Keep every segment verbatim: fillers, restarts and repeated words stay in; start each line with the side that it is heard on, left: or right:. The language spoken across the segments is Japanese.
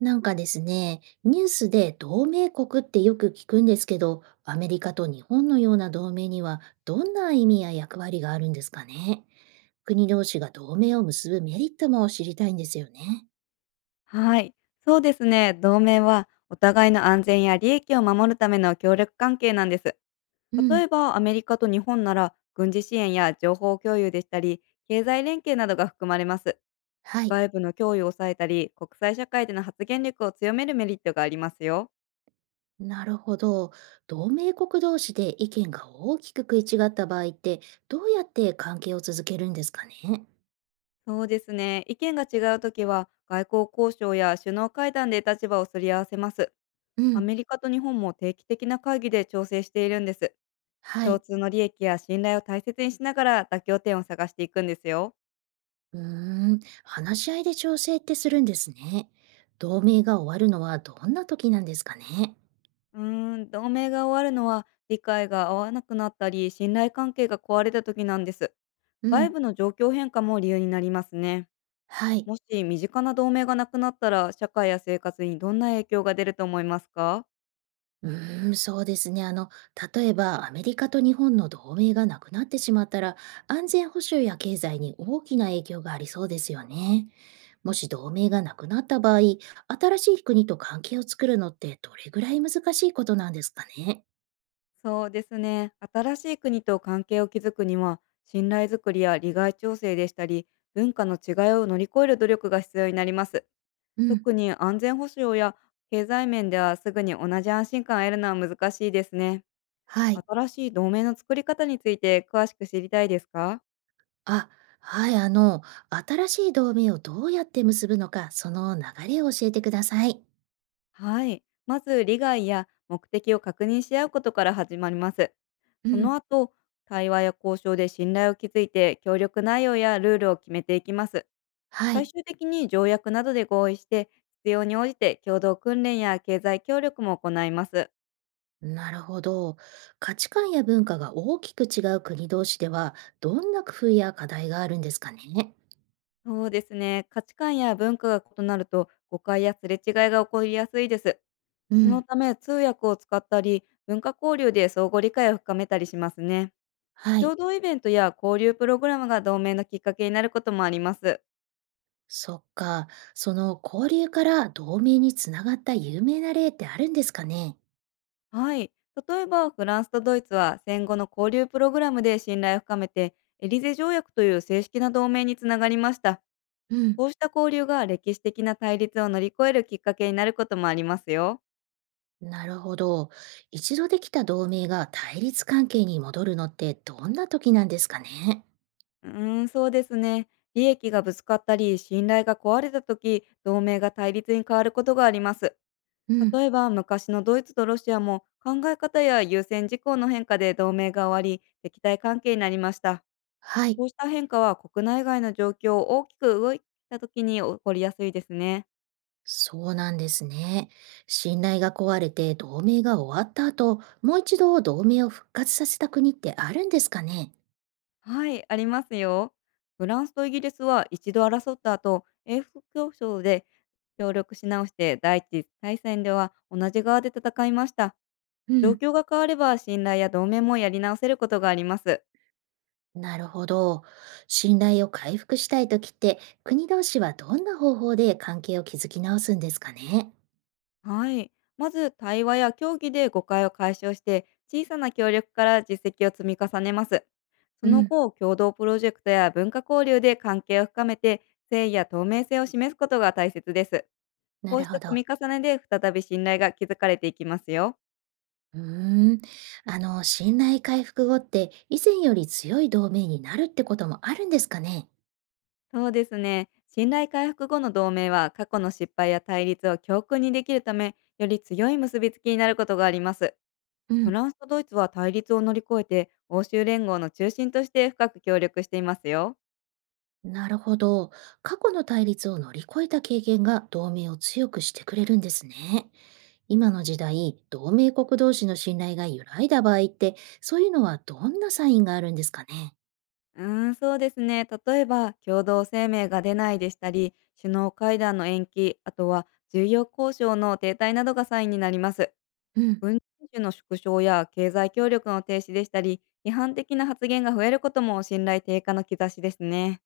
right: なんかですね、ニュースで同盟国ってよく聞くんですけど、アメリカと日本のような同盟にはどんな意味や役割があるんですかね。国同士が同盟を結ぶメリットも知りたいんですよね。
left: はい、そうですね。同盟はお互いの安全や利益を守るための協力関係なんです。
right: う
left: 例
right: ん。
left: えばアメリカと日本なら軍事支援や情報共有でしたり、経済連携などが含まれます。
right: はい。
left: 外部の脅威を抑えたり、国際社会での発言力を強めるメリットがありますよ。
right: なるほど。同盟国同士で意見が大きく食い違った場合って、どうやって関係を続けるんですかね。
left: そうですね。意見が違うときは外交交渉や首脳会談で立場をすり合わせます。
right: う
left: ア
right: ん。
left: メリカと日本も定期的な会議で調整しているんです。
right: は
left: 共
right: い。
left: 通の利益や信頼を大切にしながら妥協点を探していくんですよ。
right: うーん、話し合いで調整ってするんですね。同盟が終わるのはどんな時なんですかね。
left: うーん、同盟が終わるのは、理解が合わなくなったり、信頼関係が壊れた時なんです。
right: う
left: 外
right: ん。
left: 部の状況変化も理由になりますね。
right: はい。
left: もし身近な同盟がなくなったら、社会や生活にどんな影響が出ると思いますか？
right: うーん、そうですね。あの、例えばアメリカと日本の同盟がなくなってしまったら、安全保障や経済に大きな影響がありそうですよね。もし同盟がなくなった場合、新しい国と関係を作るのってどれぐらい難しいことなんですかね。
left: そうですね。新しい国と関係を築くには、信頼づくりや利害調整でしたり、文化の違いを乗り越える努力が必要になります。
right: うん。
left: 特に安全保障や経済面では、すぐに同じ安心感を得るのは難しいですね。
right: はい。
left: 新しい同盟の作り方について詳しく知りたいですか？
right: あ、はい、あの、新しい同盟をどうやって結ぶのか、その流れを教えてください。
left: はい。まず利害や目的を確認し合うことから始まります。
right: う
left: そ
right: ん。
left: の後、対話や交渉で信頼を築いて、協力内容やルールを決めていきます。
right: は
left: 最
right: い。
left: 終的に条約などで合意して、必要に応じて共同訓練や経済協力も行います。
right: なるほど。価値観や文化が大きく違う国同士では、どんな工夫や課題があるんですかね。
left: そうですね。価値観や文化が異なると、誤解やすれ違いが起こりやすいです。
right: う
left: その
right: ん。
left: ため通訳を使ったり、文化交流で相互理解を深めたりしますね。
right: はい。
left: 共同イベントや交流プログラムが同盟のきっかけになることもあります。
right: そっか。その交流から同盟につながった有名な例ってあるんですかね。
left: はい。例えばフランスとドイツは戦後の交流プログラムで信頼を深めて、エリゼ条約という正式な同盟につながりました。
right: うん。
left: こうした交流が歴史的な対立を乗り越えるきっかけになることもありますよ。
right: なるほど。一度できた同盟が対立関係に戻るのってどんな時なんですかね。
left: うーん、そうですね。利益がぶつかったり、信頼が壊れた時、同盟が対立に変わることがあります。
right: うん。
left: 例えば、昔のドイツとロシアも、考え方や優先事項の変化で同盟が終わり、敵対関係になりました。
right: はい。
left: こうした変化は、国内外の状況を大きく動いた時に起こりやすいですね。
right: そうなんですね。信頼が壊れて同盟が終わった後、もう一度同盟を復活させた国ってあるんですかね。
left: はい、ありますよ。フランスとイギリスは一度争った後、英仏競争で協力し直して、第一次大戦では同じ側で戦いました。
right: う
left: 状
right: ん。
left: 況が変われば、信頼や同盟もやり直せることがあります。
right: なるほど。信頼を回復したい時って、国同士はどんな方法で関係を築き直すんですかね。
left: はい。まず対話や協議で誤解を解消して、小さな協力から実績を積み重ねます。そ
right: う
left: の
right: ん。
left: 後、共同プロジェクトや文化交流で関係を深めて、誠意や透明性を示すことが大切です。
right: な
left: こう
right: る
left: し
right: ほ
left: た積
right: ど。
left: み重ねで、再び信頼が築かれていきますよ。
right: うーん。あの、信頼回復後って、以前より強い同盟になるってこともあるんですかね。
left: そうですね。信頼回復後の同盟は、過去の失敗や対立を教訓にできるため、より強い結びつきになることがあります。
right: う
left: フ
right: ん。
left: ランスとドイツは対立を乗り越えて、欧州連合の中心として深く協力していますよ。
right: なるほど。過去の対立を乗り越えた経験が同盟を強くしてくれるんですね。今の時代、同盟国同士の信頼が揺らいだ場合って、そういうのはどんなサインがあるんですかね。
left: うーん、そうですね。例えば、共同声明が出ないでしたり、首脳会談の延期、あとは重要交渉の停滞などがサインになります。
right: うん。
left: 軍事演習の縮小や経済協力の停止でしたり、批判的な発言が増えることも、信頼低下の兆しですね。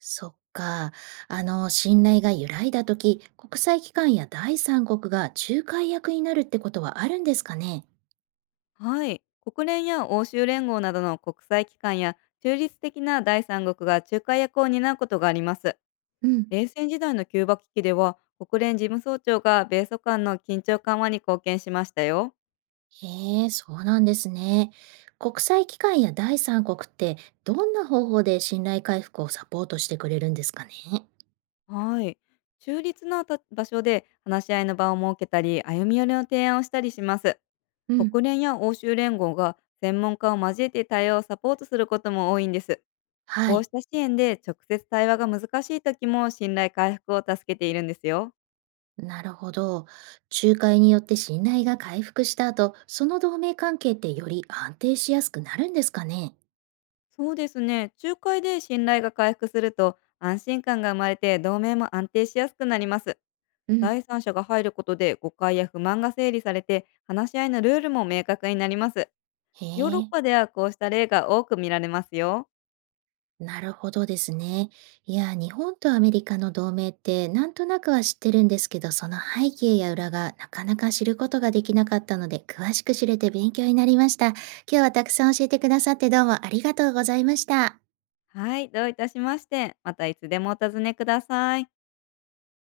right: そっか。あの、信頼が揺らいだとき、国際機関や第三国が仲介役になるってことはあるんですかね。
left: はい。国連や欧州連合などの国際機関や、中立的な第三国が仲介役を担うことがあります。
right: うん。
left: 冷戦時代のキューバ危機では、国連事務総長が米ソ間の緊張緩和に貢献しましたよ。
right: へえ、そうなんですね。国際機関や第三国ってどんな方法で信頼回復をサポートしてくれるんですかね。
left: はい。中立なた場所で話し合いの場を設けたり、歩み寄りの提案をしたりします。
right: うん。
left: 国連や欧州連合が専門家を交えて対応をサポートすることも多いんです。
right: は
left: こう
right: い。
left: した支援で、直接対話が難しい時も信頼回復を助けているんですよ。
right: なるほど。仲介によって信頼が回復した後、その同盟関係ってより安定しやすくなるんですかね。
left: そうですね。仲介で信頼が回復すると、安心感が生まれて同盟も安定しやすくなります。
right: うん。
left: 第三者が入ることで、誤解や不満が整理されて、話し合いのルールも明確になります。
right: へ
left: ヨーロッ
right: え。
left: パでは、こうした例が多く見られますよ。
right: なるほどですね。いや、日本とアメリカの同盟ってなんとなくは知ってるんですけど、その背景や裏がなかなか知ることができなかったので、詳しく知れて勉強になりました。今日はたくさん教えてくださってどうもありがとうございました。
left: はい、どういたしまして。またいつでもお尋ねください。